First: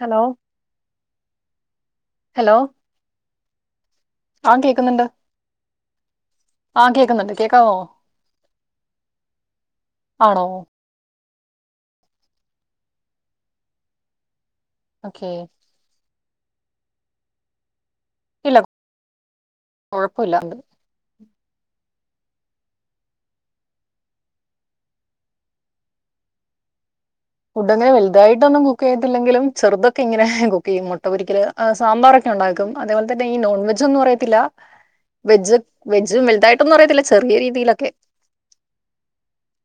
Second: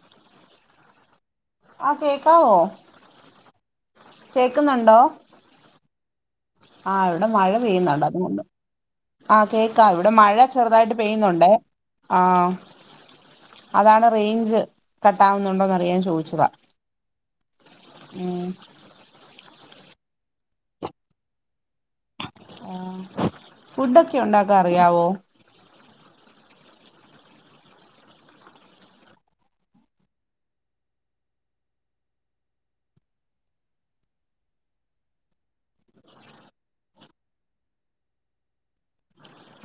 Hello ആ hello കേക്കാവോ? ആ കേക്കുന്നൊണ്ടോ? കേക്കുന്നുണ്ട് ആ ഇവിടെ കേക്കുന്നുണ്ട് മഴ കേക്കാവോ പെയ്യുന്നുണ്ട് അതുകൊണ്ടാ, ആ കേക്കാ ഇവിടെ മഴ ആണോ ചെറുതായിട്ട് പെയ്യ യുന്നുണ്ട് ആ അതാണ് റേഞ്ച് ഓക്കെ കട്ടാവുന്നൊണ്ടോന്നറിയാൻ ചോദിച്ചതാ. ഉം കൊഴപ്പില്ല. ആ ഫുഡക്കെ ഒണ്ടാക്കാറിയാവോ? ഫുഡങ്ങനെ വെലുതായിട്ടൊന്നും കുക്ക് ചെയ്യത്തില്ലെങ്കിലും ചെറുതൊക്കെ ഇങ്ങനെ കുക്ക് ചെയ്യും മൊട്ടപൊരിക്കല് അ സാമ്പാറൊക്കെ ഉണ്ടാക്കും അതേപോലെ തന്നെ ഈ നോൺ വെജൊന്നും അറിയത്തില്ല വെജ് വെജും വെലുതായിട്ടൊന്നും അറിയത്തില്ല ചെറിയ രീതിയിലൊക്കെ.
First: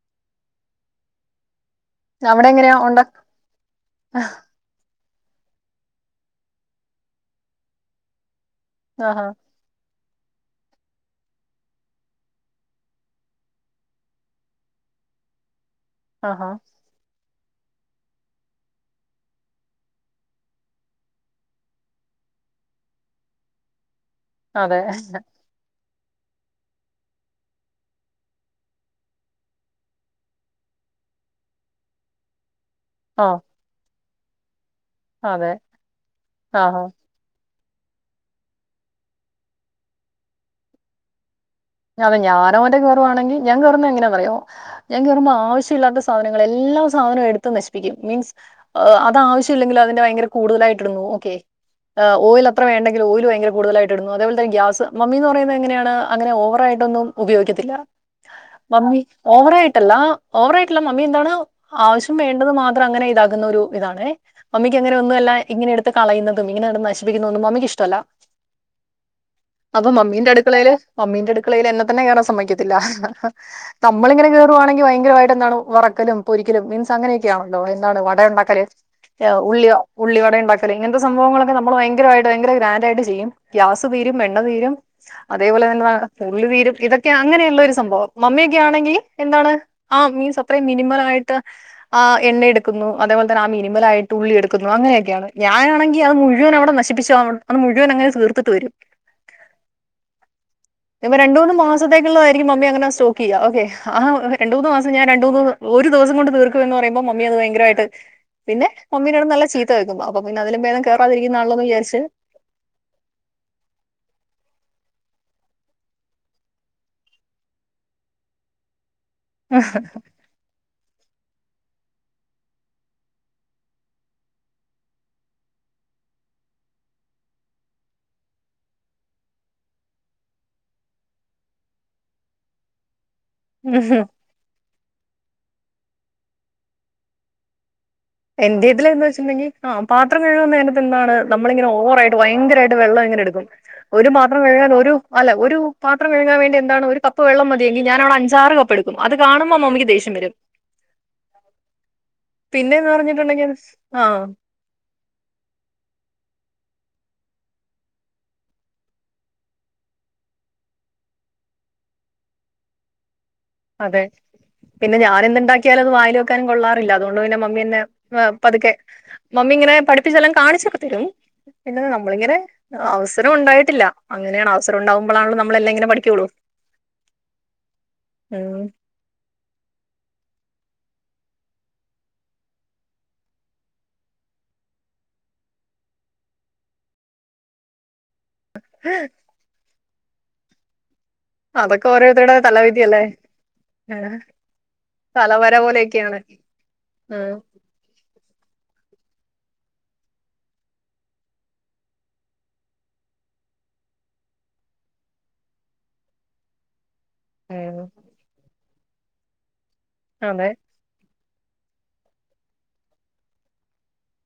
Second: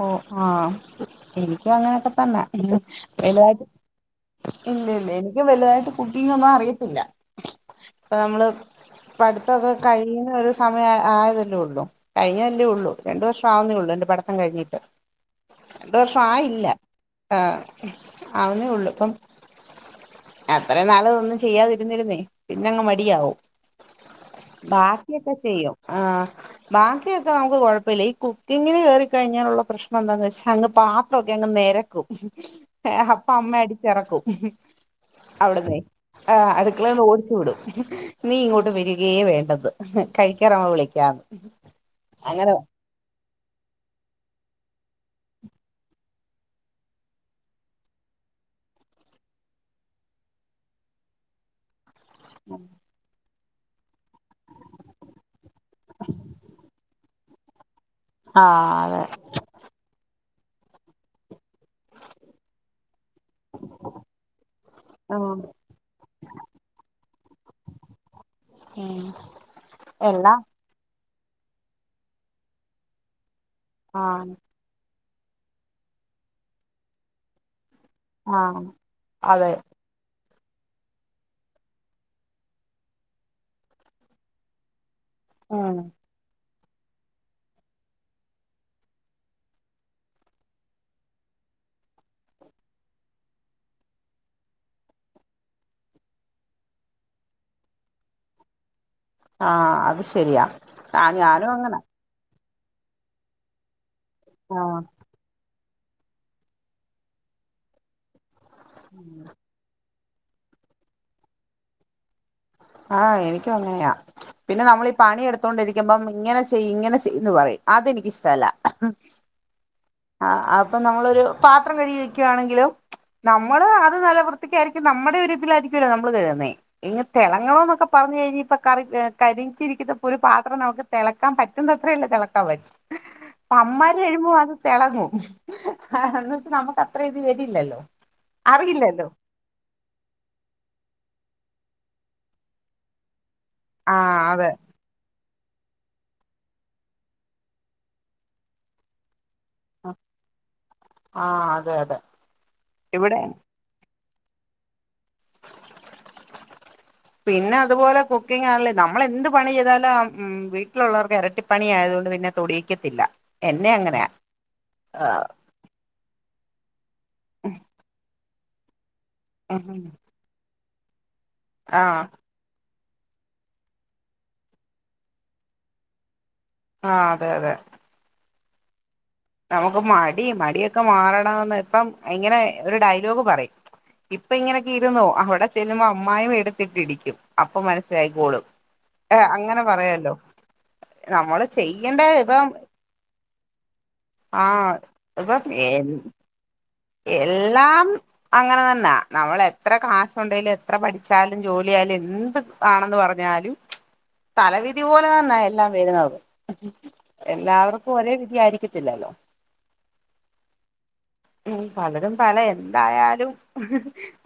ഓ ആ ഉം നിക്കും അങ്ങനൊക്കെ തന്ന അവിടെ എങ്ങനെയാ ഉണ്ടാ വെലുതായിട് ല്ലില്ല. നിക്കും വലുതായിട്ട് കുക്കിങ്ങൊന്നും അറിയത്തില്ല, അപ്പ നമ്മള് ആഹാ പഠിത്തോക്കെ? കഴിയുന്ന ഒരു സമയം ആയതല്ലേ ഒള്ളൂ കഴിഞ്ഞതല്ലേ ഒള്ളൂ, രണ്ടു വർഷം ആവുന്നേ ഉള്ളു എന്റെ പഠിത് ത്തങ്കഴിഞ്ഞിട്ട്. രണ്ട് വർഷം ആഹാ ആയില്ല. ആ ആവുന്നേ ഒള്ളൂ ഇപ്പം അത്രേം നാളും ഒന്നും ചെയ്യാതിരുന്നിരുന്നേ പിന്നങ്ങ് മടിയാവും. അതെ ബാക്കിയൊക്കെ ചെയ്യോ? ആ ബാക്കിയൊക്കെ നമുക്ക് കൊഴപ്പില്ല, ഈ കുക്കിങ്ങിന് കേറി കഴിഞ്ഞാലൊള്ള പ്രശ്നന്താന്ന് വെച്ചാൽ അങ്ങ് പാത്രമൊക്കെ അങ്ങ് നെരക്കും. ഏ ഓ അപ്പ അമ്മ അടിച്ചെറക്കും. അതെ അവിടന്നേ ആ ആഹാ അടുക്കളെന്ന് ഓടിച്ചു വിടും. നീ ഇങ്ങോട്ട് വരികേ വേണ്ടന്ന് നി കഴിക്കാറാകു വിളിക്കാന്ന്. അത് അങ്ങനെ ഞാനോ മറ്റോ കേറുവാണെങ്കി ഞാൻ കേറിന്നാ എങ്ങന്യാന്നറിയാവോ ഞാൻ കേറുമ്പോ ആവശ്യല്ലാത്ത സാധനങ്ങൾ എല്ലാ സാധനവും എടുത്ത് നശിപ്പിക്കും മീൻസ് അത് ആവശ്യമില്ലെങ്കിൽ അതിന്റെ ഭയങ്കര കൂടുതലായിട്ടിടുന്നു ഓക്കെ? ഓയിലത്ര വേണ്ടെങ്കിൽ ഓയില് ഭയങ്കര കൂടുതലായിട് ടും അതേപോലെന്ന ഗ്യാസ്, മമ്മീന്ന് പറയുന്നത് എങ്ങനെയാണ് അങ്ങനെ ഓവർ ന്നും ഉപയോഗിക്കത്തില്ല. ആഹ് മമ്മി അതെ ഓവറായിട്ടല്ലാ ഓവറ ആയിട്ടുള്ളല്ല മമ്മി എന്താണ് ആവശ്യം വേണ്ടത് മാത്രം അങ്ങനെ ഇതാക്കു ന്ന ഒരു ഇതാണ് മമ്മിക്ക് അങ്ങനെ ഒന്നുമല്ല ആഹ് ഇങ്ങനെ എടുത്ത് കളയുന്നതും ഇങ്ങനെ കിടന്ന് നശി ബഗന്ന ഒന്ന് മമ്മിക്ക് ഇ്ടല്ല അപ്പൊ മമ്മീന്റെ എല്ലാം അടുക്കള അയില് അമ്മീന്റെടു അടുക്കളയിൽ എന്നെത്തന്നെ കയറാൻ സമ്മതിക്കില്ല നമ്മളിങ്ങനെ ആഹ് കേറുവാണെങ്കിൽ ഭയ ഭയങ്കരമായിട്ട് എന്നാലു വ റക്കലുംപൊ രിക്കലുംമീൻസ് അങ്ങനെയൊക്കെയണല്ലോ വട ഉണ്ടാക്കൽ ആഹ് അതെ ഉള്ളി ഉള്ളിവട പക്കറി ഇങ്ങനത്തെ സംഭവങ്ങളൊക്കെ നമ്മൾ ഭയങ്കരമായിട്ട് ഭയങ്ക ഗ്രാൻഡ് ആയിട്ട് ചെയ്യും ഗ്യാസ് തീരും എണ്ണ തീരും അതേപോലെ ഉം തന്ന വാ ഉു തീരും ഇതൊക്കെ അങ്ങനെയുള്ള ഒരു സംഭവം മമ്മിയൊക്കെ ആണെങ്കിൽ എന്താണ് ആ മീൻസ് അത്രയും മിനിമല ആയിട്ട് ആ എണ്ണ എടുക്കുന്നു അതേപോലെ തന്നെ ആ മിനിമല ആയിട്ട് ഉള്ളി എടുക്കുന്നു അങ്ങനെയൊക്കെയാണ് ഞാനാണെങ്കിൽ അത് മുഴുവൻ അവിടെ നശിപ്പിച്ചു അത് മുഴുവൻ അങ്ങനെ തീർത്തിട്ട് വരും ആഹ അത് ശരിയാ ആഹ് ഇപ്പോൾ ഞാനും രണ്ടുമൂന്നു അങ്ങനെ മാസത്തേക്കുള്ള എനിക്ക് മമ്മി അങ്ങനെ സ്റ്റോക്ക് ചെയ്യാം ഓക്കെ ആ രണ്ട് മൂന്ന് ആഹ് മാസം ഞാൻ രണ്ട മൂന്ന് ഒരു ദിവസം കൊണ്ട് തീർക്കും എന്ന് പറയുമ്പോൾ മമ്മി അത് ഭയങ്കരമായിട്ട് പിന്നെ മമ്മീനോട് നല്ല ചീത്ത കേൾക്കും അപ്പൊ പിന്നെ അതിലും വേദം കേയറാതിരിക്കുന്നാണോ എ വിചാരിച്ച് ആഹ് എനിക്കും അങ്ങനെയാ പിന്നെ നമ്മളീ പണിയെടുത്തോണ്ടിരിക്കുമ്പം ഇങ്ങനെ ചെയ്യ്, ഇങ്ങനെ ചെയ്ന്ന് പറയും അതെനിക്കിഷ്ടല്ല. ആ അപ്പൊ നമ്മളൊരു, പാത്രം കഴുകി വെക്കാണെങ്കിലും നമ്മള് അത് നല്ല വൃത്തിക്കായിരിക്കും നമ്മടെ ഒരിതിൽ ആയിരിക്കൊല്ലോ നമ്മള് കഴുകുന്നേ [unintelligible] തെളങ്ങണോന്നൊക്കെ പറഞ്ഞു കഴിഞ്ഞ ഇപ്പൊ കറി കരിയിച്ചിരിക്കുന്ന ഒരു പാത്രം നമുക്ക് തെളക്കാൻ പറ്റുന്ന അത്രേയല്ലേ തെളക്കാൻ പറ്റൂ. പ്പ അമ്മാര് [unintelligible] തെളങ്ങും. ആ [unintelligible] നമുക്ക് അത്ര ഇത് വരില്ലല്ലോ. എൻ്റേതിൽ എന്ന് അറിയില്ലല്ലോ വെച്ച്ണ്ടെങ്കി ആ പാത്രം കഴുക്ണ നേരത്ത് എന്താണ് നമ്മളിങ്ങെനെ ഓവറായിട്ട് വയങ്കര രായിട്ട് വെള്ളംങ്ങനെ എടുക്കും. ഒരു ആഹ് പാത്രം അതെ കഴുകാൻ ഒരു അല്ല ഒരു പാത്രം കഴുകാൻ വേണ്ടി എന്താണ് ഒരു കപ്പ് വെള്ളം മതിയെങ്കി ഞാനവടെ അഞ്ചാറ് കപ്പെടുക്കും അത് കാണുമ്പോ മമ്മിക്ക് ദേഷ്യം വരും. ആഹ് അതെ അതെ പിന്നെ ഇവിടെ പറഞ്ഞിട്ടുണ്ടെങ്കി [unintelligible] ആഹ് പിന്നെ അതുപോലെ കുക്കിങ് ആണല്ലേ നമ്മളെന്ത് പണി ചെയ്താലും അ ഉം വീട്ടിലുള്ളവർക്ക് എനരട്ടിപ്പണി ആയതുകൊണ്ട് പിന്നെ തൊടീക്കത്തില്ല. അതെ പിന്നെ ഞാനെന്ത്ണ്ടാക്കിയാലും അത് വായില് വെ ക്കൻ കൊള്ള ഇല്ല അതുകൊണ്ട് പിന്നെ മമ്മിന്നെ ഏഹ് പതുക്കെ മമ്മി ഇങ്ങനെ പഠപ്പിച്ചെല്ലാം കാണിച്ച് തരും പിന്നെ ആഹ് നമ്മളൾ ഇങ്ങനെ അവസരം ഉണ്ടായിട്ടില്ല. അങ്ങനെണ് അവസരം ഉണ്ടാവുമ്പോളാണല്ലോ നമ്മളെല്ലാം ഇങ്ങനെ പഠിക്കുള്ളൂ. ആ അതെ അതെ [unintelligible] നമുക്ക് മടി മടിയൊക്കെ മാറണംന്ന് ഇപ്പം ഇങ്ങനെ ഒരു ഡയലോഗ് പറയും ഇപ്പ ഇങ്ങനെയൊക്കെ ഇരുന്നോ അവിടെ ചെല്ലുമ്പോ അമ്മായമ്മ എടുത്തിട്ട ഇടിക്കും അപ്പൊ മന ലായിക്കോളും ഏ അങ്ങനെ പറയ ലോ അതൊക്കെ ഓരോരുത്തരുടെ തല വിധി അല്ലേ ആ ആഹ് ഇപ്പം തലവര എൻ പോലെയൊക്കെയാണ് ഉം എല്ലാം അങ്ങനെ തന്നാ നമ്മൾ എത്ര കാശുണ്ടെലും എത്ര പഠിച്ചാലും ജോലി ആയാലും എന്ത് ആണെന്ന് പറഞ്ഞാലും തലവിധി പോലെ തന്ന എല്ലാം വരുന്നത്. ഉം എല്ലാവർക്കും ഒരേ വിധിയായിരിക്ക ഇല്ലാലോ അതെ ഉം പലരും പല എന്തായാലും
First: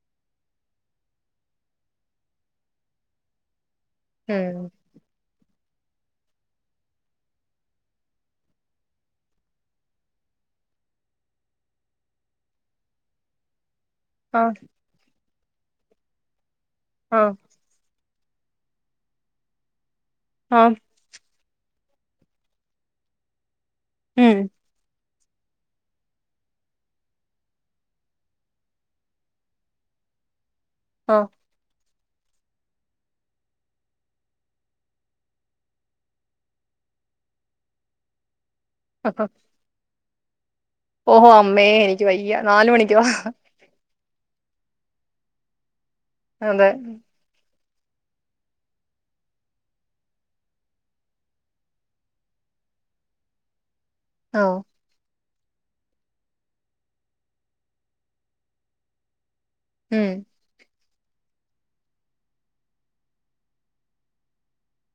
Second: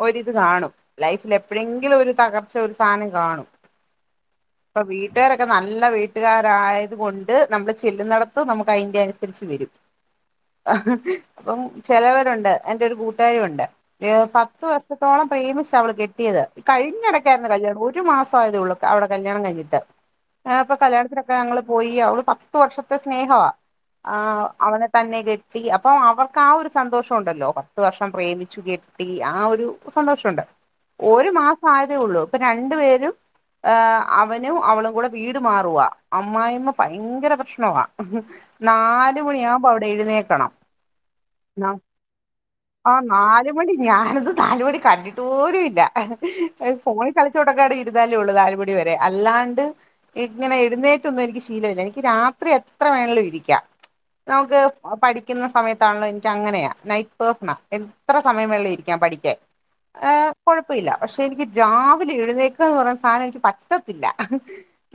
ഒരിത് കാണും ലൈഫിൽ എപ്പെഴെങ്കിലും ഒരു തകർച്ച ഒരു സാനം കാണും ഉം അപ്പോ വിട്ട് കാരെക് ക്കെ നല്ല വീട്ടുകാരായത് കൊണ്ട് നമ്മള് ചെല്ലുന്നടത്ത്നമുക്ക് അയിന്റെ അനുസരിച്ച് വരും അപ്പം ചെലവരുണ്ട് എന്റെ ഒരു കൂട്ടുകാരി ഉണ്ട് ഏഹ്‌ ആ പത്ത് വർഷത്തോളം ഫേയ്മസ അവള് കെട്ടിയത് ആ കഴിഞ്ഞടക്കായിരുന്ന കല്യാണംഒരു മാസ് ഇപ്പയതേ ഒള്ളു അവൾടെ കല്യാണം കഴിഞ്ഞിട്ട് ആ ഞാപ്പൊ കല്യാണത്തിനൊക്കെ ഞങ്ങള് പോയി അവൾ പത്ത്‌വർഷത്തെ സ്നേഹവാ ആ ഉം അവനെ തന്നെ കെട്ടിഅപ്പോം അവർക്ക് ആ ഒരു സന്തോഷോണ്ടല്ലോപത്ത് വർഷം പ്രേമിച്ചു കെട്ടി ആ ഒരു സന്തോഷണ്ട് ആ ഒരു മാസം ആയ- തെ ള്ളൂ ഇപ്പൊ രണ്ടു പേരും ഹ് അവനും അവളും കൂടെ വീട് മാറുവാ അമ്മായിമ്മ ഭയങ്കര പ്രശ്നവാ ഹ. നാല്‌മണിയാവുമ്പോ അവിടെ എഴുന്നേൽ ത്തണം ഓഹോ അം അമ്മേ എനിക്ക് വയ്യ നാല് മണിക്കോ നാല്മണി കണ്ടിട്ട് പോലും ഇല്ല അതെ ഫോണിൽ കളിച്ചോ ണ്ടെക്കെണ്ട് ഇര്ന്നാലേ ഒള്ളൂ നാല് മണി വരെ അല്ലാണ്ട് ഇങ്ങനെ എഴ്ന്നേറ്റൊന്നും എനിക്ക് ശീലമില്ല എനിക്ക് രാത്രി എത്ര വേണേലും ഇരിക്കാ ആ നമുക്ക് പഠി ക്ക്ന്ന സമയത്താണല്ലോ ൻക്കങ്ങനെയാ നൈറ്റ് പേഴ്‌സ്ണാ എത്ര സമയം വേണെങ്കിലും ഇരിക്കാം പഠിക്കാൻ ഉം പ്പില്ല പക്ഷെ എനിക്ക് രാവിലെ എഴുന്നേക്കാന്ന് പർയ്ന്ന സാനം എനിക്ക് പറ്റത്തില്ല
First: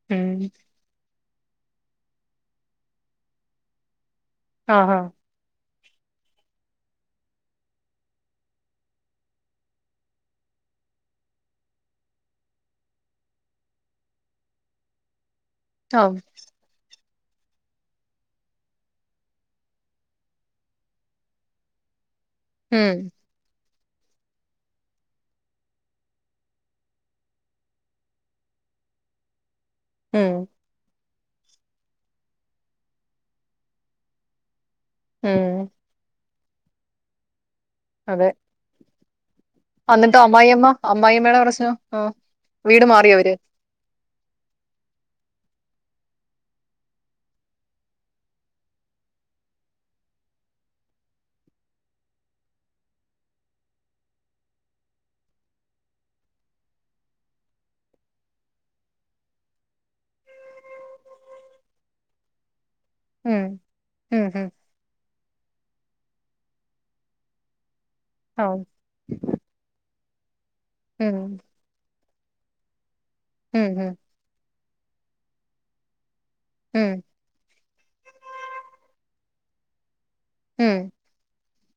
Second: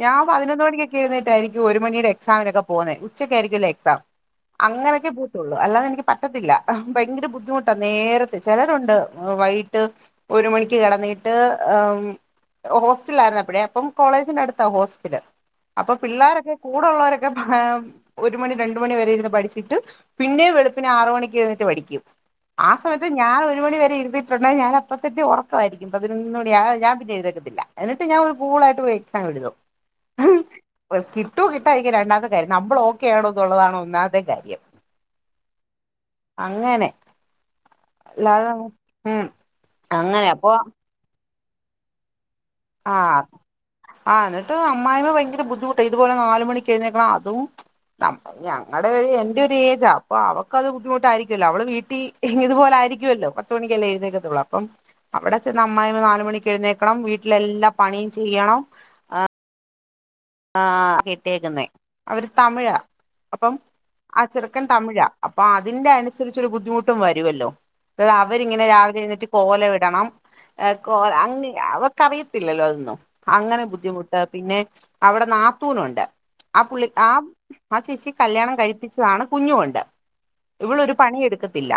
ഞാൻ ഉം പതിനൊന്ന് മണിക്കൊക്കെ എഴ്ന്നേ റ്റായ്രിക്കും ഒര് മണിയ്ടെ എക്സാമിനൊക്കെ പോക്ന്നേ ഉച്ചക്കായ്രിക്കല്ലാേ എക്സാം ആഹാ അങ്ങനെക്കെ പോത്തുള്ളൂ അല്ലാതെനി പറ്റത്തില്ല ഭയങ്കര ബുദ്ധിമുട്ടാ നേരത്തെ ചെലരുണ്ട് വൈകിട്ട് ഒരു മണിക്ക് കെടന്നിട്ട് ഹോസ്റ്റലായ്ര്ന്നപ്പഴെ അപ്പം കോളേജിന്റെ അട്ത്താ ഹോസ്റ്റല് അപ്പൊ ആ പിള്ളോരൊക്കെ കൂടെള്ളോരൊ ഭാ ഒരു മണി രണ്ട് മണി വരെ ഇരുന്ന് പഠിച്ചിട്ട് പിന്നേം വെള് പിന്നെ ആറ് മണിക്ക് എഴുന്നേറ്റ് പഠിക്കും ആ ഉം സമയത്ത് ഞാൻ ഒരു മണി വരെ ഇരുന്നിട്ടുണ്ടെ ഞാൻ അപ്പത്തന്നെ ഒറക്കായിരിക്കും പതിനൊന്ന് മണി ആവാതെ ഞാൻ പിന്നെ എഴുന്നേക്കത്തില്ല എന്നിട്ട് ഞാൻ പിന്നെ ഒരു കൂളായിട്ട് പോയിട്ട് എക്സാം എഴുതും മ്മ് കിട്ടുമോ കിട്ടായിരിക്കുമോ രണ്ടാത്തെ കാര്യം നമ്മൾ ഓക്കെയാണോ എന്നുള്ളതാണ് ഒന്നാമത്തെ കാര്യം മ് അങ്ങനെ അത് നല്ലതാണ് അന്നിട്ടൊ അമ്മായി അമ്മ അമ്മായിയമ്മേടെ പ്രശ് ശ്നം ആഹ് വീട് മാറിയോ ആഹ് അവര് ആഹ് എന്നിട്ട് അമ്മായിയമ്മ ഭയങ്കര ബുദ്ധിമുട്ട് ഇതുപോലെ നാല് മണിക്ക് എഴുന്നേക്കണം അതും ഞങ്ങളടെ എന്റെ ഒരു ഏജാ അപ്പൊ അവക്ക് അത് ബുദ്ധിമുട്ടായിരിക്കുമല്ലോ അവള് വീട്ടിൽ ഇതുപോലെ ആരിക്കുമല്ലോ പത്തുമണിക്കല്ലേ എഴുന്നേക്കത്തുള്ളൂ അപ്പം അവിടെ ചെന്ന് അമ്മായിമ്മ നാല് മണിക്ക് എഴുന്നേക്കണം വീട്ട് വീട്ടിലെല്ലാ പണിയും ചെയ്യണം ആഹ് ആ കെട്ടിയെക്കുന്നേ അവര് തമിഴാ ഉം അപ്പം ആ ഉം ഉം ചെറുക്കൻ തമിഴാ അപ്പൊ അതിന്റെ അനുസരിച്ചൊരു ബുദ്ധിമുട്ടും വരുവല്ലോ അത് ഓ അവരിങ്ങനെ രാവിലെ എഴുന്നേറ്റ് കോലം ഇടണം കോലം ഉം അങ്ങനെ അവ കറിയത്തില്ലല്ലോ ഒന്നും അങ്ങനെ ഉം ഉം ബുദ്ധിമുട്ട് പിന്നെ അവിടെ നാത്തൂനുണ്ട് ആ പുള്ളി ഉം ആ ആ ചേച്ചി കല്യാണം കഴിപ്പിച്ചാണ് കുഞ്ഞുണ്ട് ഇവൾ ഉം ഒരു പണി എടുക്ക ത്തില്ല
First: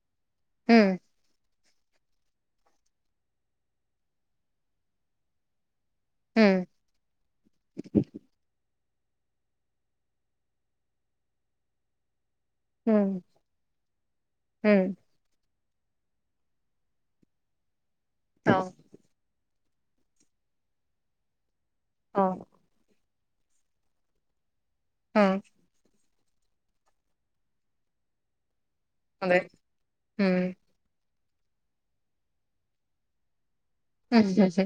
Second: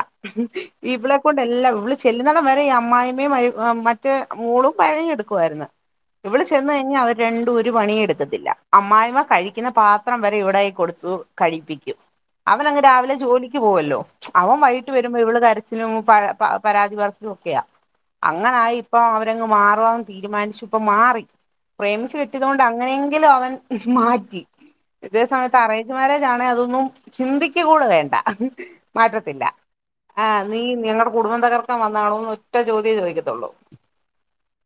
ഉം ഇവളെ കൊണ്ട് എല്ലാം ഇവള് ചെല്ലുന്നടം വരെ ഈ അമ്മായി അമ്മേയും മറ്റേ മോളും പണിയെടുക്കുമായിരുന്നു ഇവിള് ഉം ചെന്ന് കഴിഞ്ഞാൽ അവര് രണ്ടും ഒരു പണിയെടു അമ്മായിമ്മ കഴിക്കുന്ന പാത്രം വരെ ഇവിടെയിൽ കൊടുത്തു കഴിപ്പിക്കും അവൻ അങ്ങ് ഉം രാവിലെ ജോലിക്ക് പോവല്ലോ അവൻ ഉം വൈകിട്ട് വരുമ്പോ ഇവള് കര ച്ചിലും പരാതി പറച്ചിലും ഒക്കെയാ ആ അങ്ങനെ ആയി ഇപ്പ അവരങ്ങ് മാറി പോവാൻ തീരുമാനിച്ചു ഇപ്പ മാറി പ്രേമിച്ച ഓ കെട്ടിയതു കൊണ്ട് അങ്ങനെ എങ്കിലും അവൻ മാറ്റി ഇതേ ഉം സമയത്ത് അറേഞ്ച് അറേഞ്ച്മാരെജ് ആണേ അതൊന്നും ചിന്തിക്ക കൂടെ വേണ്ട അതെ മാറ്റത്തില്ല ആ ഉം നീ നിങ്ങ കുടുംബം തകർക്കൻ വന്നാണോന്ന് ഒറ്റ ചോതിയൊ ചോദിക്കത്തുള്ളൂ മ് ഹ് ഹ്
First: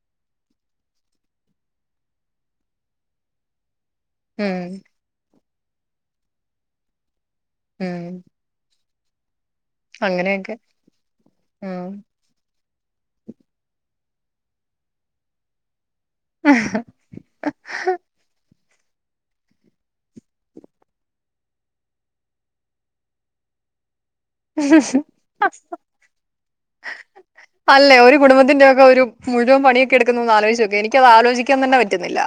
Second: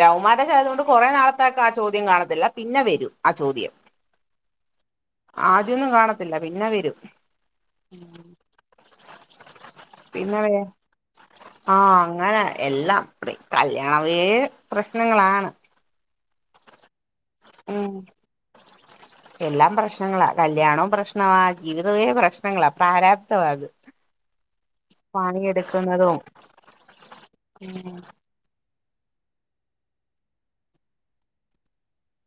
ലൗ മാരേഞ്ച് ആയതുകൊണ്ട് കൊറേ നാളത്തെക്ക് ആ ചോദ്യം കാണത്തില്ല പിന്നെ വരൂ ആ ചോദ്യം ഉം ആദ്യം ഒന്നും കാണത്തില്ല പിന്നെ വരും ഉം അങ്ങനെയൊക്കെ ഉം ആഹ അങ്ങനെ എല്ലാം അതെ കല്യാണവേ പ്രശ്നങ്ങളാണ് മ് ഹ് ഉം എല്ലാം പ്രശ്നങ്ങളാ കല്യാണവും പ്രശ്നമാ ജീവിതമെ പ്രശ്നങ്ങളാ പ്രാരാബ്തമാ അത് മ് ഹ് [inaudible] പണിയെടുക്കുന്നതും അല്ലെ ഉം ഒരു കുടുംബത്തിന്റെ ഒരു മുഴുവൻ പണിയൊക്കെ എടുക്കുന്നന്ന് ആലോചിച്ച് നോക്കെ എനിക്കത് ആലോചിക്കാൻ തന്നെ പറ്റുന്നില്ല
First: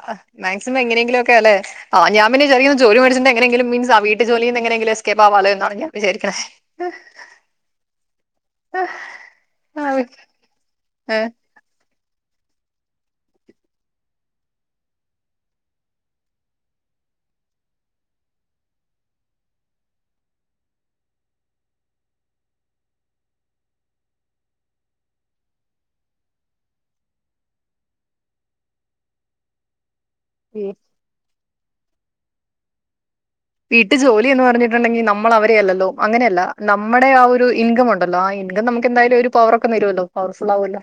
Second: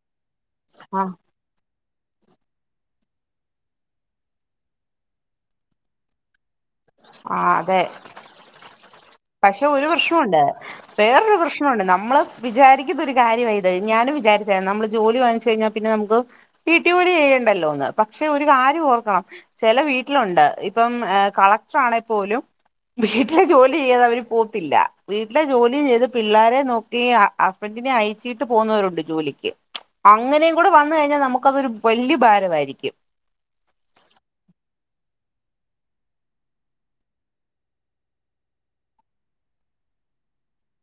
മാക്സിമം ആഹ് എങ്ങനെങ്കിലും ഒക്കെ അല്ലെ ആ ഞാൻ പിന്നെരിക്ക ജോലി മേടിച്ച് എങ്ങെതെങ്കിലുംങ്കും മീൻസ് ആ വീട്ട് ജോലീ എങ്ങനെങ്കില് എസ്കേപ്പ്ആവാമോ എന്നാണ് ഞാൻ വിചാരിക്കുന്നത് ആ അതെ പക്ഷെ ഒരു ആ പ്രശ്നമുണ്ട് വേറൊരു പ്രശ്നമുണ്ട് നമ്മള് വിചാരിക്ക ഒരു കാര്യ ഇത് ഞാനും വിചാരിച്ച നമ്മള് ജോലി വാങ്ങിച്ചു കഴിഞ്ഞാ പിന്നെ നമുക്ക് വീട്ടുജോലി ചെയ്യണ്ടല്ലോന്ന് പക്ഷെ ഒരു കാര്യം ഓർക്കണം ചില വീട്ടിലുണ്ട് ഇപ്പം കളക്ടറാണെ പോലും വീട്ടിലെ ജോലി ചെയ്ത് അവര് പോത്തില്ല വീട്ടിലെ ജോലിയും ചെയ്ത് പിള്ളോരെ നോക്കി ഹസ്ബൻഡിനെ അയച്ചിട്ട് പോകുന്നവരുണ്ട് ജോലിക്ക് അങ്ങനെയ ഏ കൂടെ വന്നു കഴിഞ്ഞാ നമു ക്ക് അതൊരു വല്യ ഭാരമായിരിക്കും വീട്ടു ജോലി എന്ന് പറഞ്ഞിട്ടുണ്ടെങ്കി നമ്മൾ അവരെ അല്ലല്ലോ അങ്ങനെയ അല്ല നമ്മുടെ ആ ഒരു ഇൻകം ഉണ്ടല്ലോ ആ ഇൻകം നമുക്ക് എന്തായാലും ഒരു പവറ ഒക്കെ തരുമല്ലോ പവർഫുൾ ആല്ലോ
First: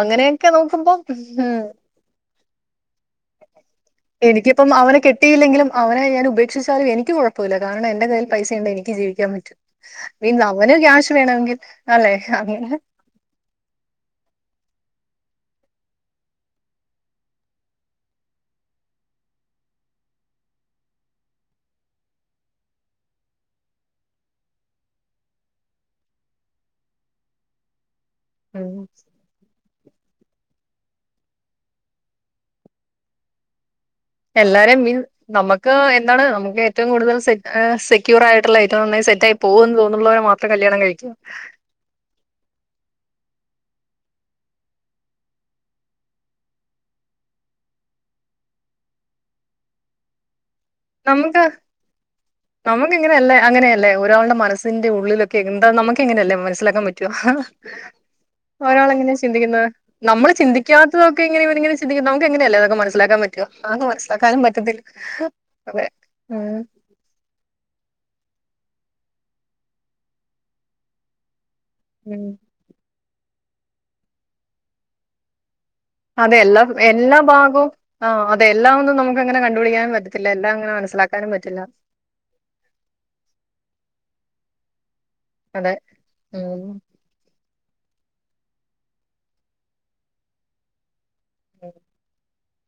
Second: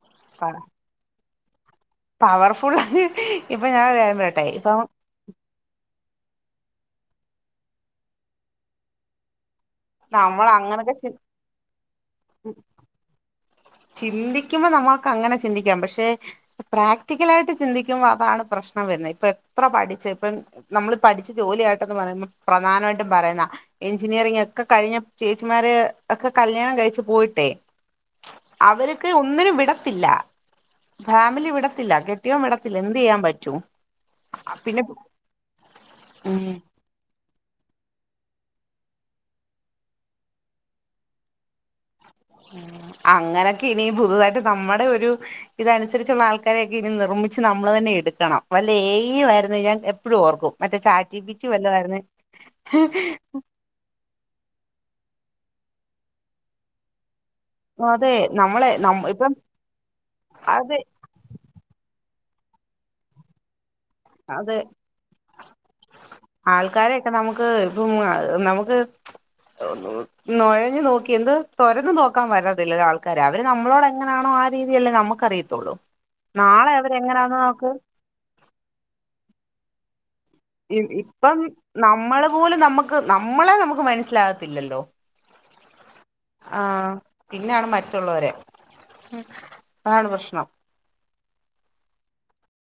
അങ്ങനെയൊക്കെ നോക്കുമ്പോ ആഹ പവർഫുൽ എനിക്കിപ്പം അവനെ കെട്ടിയില്ലെങ്കിലും അവൻ ഞാൻ ഉപേക്ഷിച്ചാലും എനിക്ക് കുഴപ്പമില്ല കാരണം എന്റെ കയ്യിൽ പൈസ ഉണ്ട് എനി ജീവിക്കാൻ പറ്റും നീ നമ്മൾ അവന് അങ്ങനൊക്കെ ക്യാഷ് വേണമെങ്കിൽ അല്ലെ അങ്ങന ചിന്തിക്കുമ്പോ നമ്മുക്ക് അങ്ങനെ ചിന്തിക്കാം പക്ഷെ പ്രാക്ടിക്കലായിട്ട് ചിന്തിക്കുമ്പോ അതാണ് പ്രശ്നം വരുന്നത് ഇപ്പൊ എത്ര പഠിച്ച ഇപ്പം നമ്മള് പഠിച്ചു ജോലിയ ആയിട്ടന്ന് പറയമ്പഠ പ്രധാനമായിട്ടും പറയുന്ന എഞ്ചിനീയറിങ് ഒക്കെ കഴിഞ്ഞ ചേച്ചിമാര് ഒക്കെ കല്യാണം കഴിച്ചു പോയിട്ടേ ഉം അവർക്ക് ഒന്നിനും വിടത്തില്ല ഫാമിലി വിടത്തില്ല കെട്ടിയോൻ വിടത്തില്ല എന്ത് ചെയ്യാൻ പറ്റൂ എല്ലാരെയും മീൻസ് നമുക്ക് എന്താണ് ഉം നമുക്ക് ഏറ്റവും കൂടുതൽെ ഏഹ സെക്യൂർയിട്ടുള്ള ഐറ്റം നന്നായി സെറ്റ്ായിയി പോക എന്ന് തോന്നുന്നുുള്ളവരെ മാത്രം കല്യാണം കഴിക്കുക അങ്ങനൊക്കെ ഇനി പുതുതായിട്ട് നമ്മുടെ ഒരു ഇതനുസരിച്ചുള്ള ആൾക്കാരെയൊക്കെ ഇനി നിർമ്മിച്ച് നമ്മള് തന്നെ എടുക്കണം വല്ല ഏ വരരുന്നു ഞാൻ എപ്പോഴും ഓർക്കും മറ്റേ ചാറ്റ് ജി പി നമുക്ക് റ്റി വല്ലതും ആയിരുന്നേ നമുക്ക് ഇങ്ങനെയല്ലേ അങ്ങനെയല്ലേ ഒരാളുടെ മനസ്സിന്റെ ഉള്ളിലൊക്കെ എന്താ നമുക്ക് എങ്ങനെയല്ലേ മനസ്സിലാക്കാൻ പറ്റുവ അതെ നമ്മളെ ഒരാള നം എങ്ങനെയാ ഇപ്പം ചിന്തിക്കുന്നത് നമ്മള് അതെ ചിന്തിക്കാത്തതൊക്കെ ഇങ്ങനെങ്ങന ചിന്തിക്ക എങ്ങനെയല്ല നമുക്ക് മനസ്സാക്കാൻ പറ്റോ ആ മനസ്സാക്കാനും പറ്റത്തില്ല അതെ ഉം ആൾക്കാരൊക്കെ നമുക്ക് ഇപ്പം നമുക്ക് നുഴഞ്ഞു നോക്കി എന്ത് തോരന്ന് ഉം നോക്കാൻ പറ്റത്തില്ല അവര് നമ്മളോട് എങ്ങനെയാണോ ആ രീതിയല്ലേ നമുക്ക് അറിയത്തുള്ളൂ അതെ എല്ലാ നാളെ എല്ലാ അവരെങ്ങനാന്ന് ഭാഗവും ആ അതെ എല്ലാം നമുക്ക് അങ്ങന കണ്ടപിക്കാനൻ ഇപ്പം നമ്മള് പോലും നമുക്ക് നമ്മളെ നമുക്ക് മനസ്സിലാകത്ത ഇല്ലല്ലോ അതെ ഉം പിന്നെയാണ് മറ്റുള്ളവരെ ഉം അതാണ് പ്രശ്നം ഉം [unintelligible]